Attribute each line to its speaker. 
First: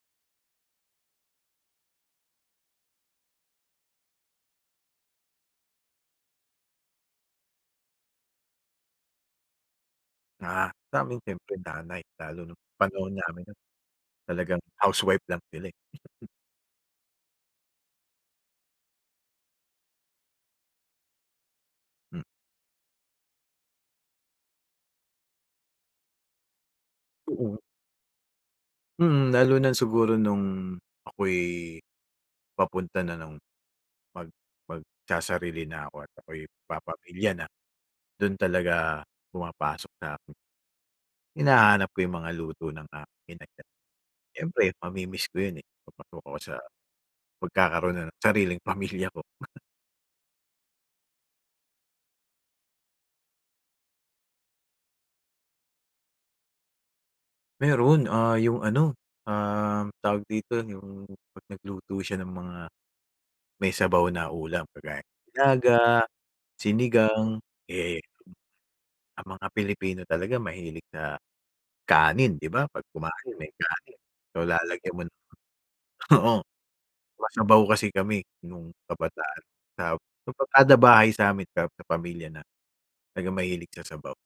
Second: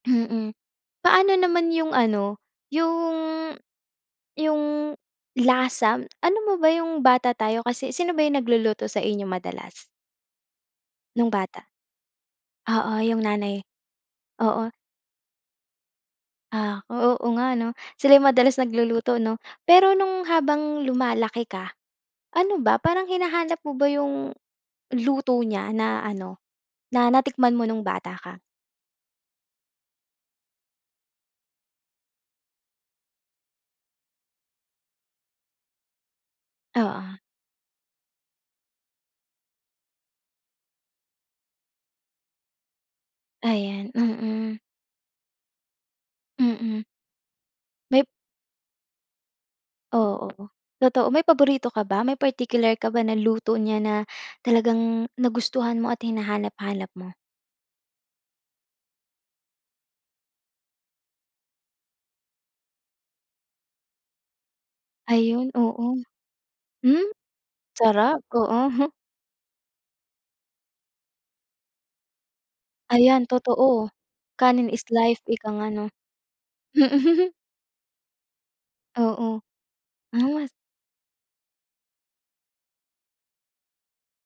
Speaker 1: Mm. Paano naman yung ano, yung yung lasa? Alam mo ba yung bata tayo, kasi sino ba yung nagluluto sa inyo madalas?
Speaker 2: Ah, sa'min
Speaker 1: Nung
Speaker 2: siyempre,
Speaker 1: bata?
Speaker 2: nanay. Lalo nung
Speaker 1: Oo,
Speaker 2: panahon
Speaker 1: yung
Speaker 2: namin ano,
Speaker 1: nanay
Speaker 2: talagang
Speaker 1: oo.
Speaker 2: housewife lang sila, eh.
Speaker 1: Ah, o, oo nga 'no. Sila yung madalas nagluluto 'no. Pero nung habang lumalaki ka,
Speaker 2: M
Speaker 1: ano ba, parang hinahanap mo ba yung luto niya na ano, na natikman
Speaker 2: Oo.
Speaker 1: mo nung bata ka?
Speaker 2: Mm, lalo na siguro nung ako'y, papunta na ng mag magsasarili na ako at ako'y
Speaker 1: Oo.
Speaker 2: papamilya na, dun talaga pumapasok na ako. Hinahanap ko yung mga luto ng aking inay, eh.
Speaker 1: Ayan, mm.
Speaker 2: Siyempre mamimiss ko yun, eh, kapag ako sa
Speaker 1: Mm.
Speaker 2: magkakaroon
Speaker 1: May
Speaker 2: na ng sariling pamilya ko.
Speaker 1: Oo, totoo. May paborito ka ba? May particular ka ba na luto niya na talagang nagustuhan mo at hinahanap-hanap mo?
Speaker 2: Meron. Ah, yung ano, um, tawag dito, yung 'pag nagluto siya ng mga may sabaw na ulam kagaya ng
Speaker 1: Ayun,
Speaker 2: nilaga,
Speaker 1: oo. Hmm,
Speaker 2: sinigang, eh.
Speaker 1: sarap, oo.
Speaker 2: Ang mga pilipino talaga mahilig na kanin, 'di ba? 'Pag
Speaker 1: Ayan,
Speaker 2: kumain, may
Speaker 1: totoo.
Speaker 2: kanin. So,
Speaker 1: Kanin is
Speaker 2: lalagyan mo ng
Speaker 1: life, ika nga 'no.
Speaker 2: oo,
Speaker 1: Hmm, mm.
Speaker 2: masabaw kasi kami nung
Speaker 1: Oo.
Speaker 2: kabataan
Speaker 1: As
Speaker 2: na bahay sa'min, pero may pamilya na, talagang mahilig sa sabaw.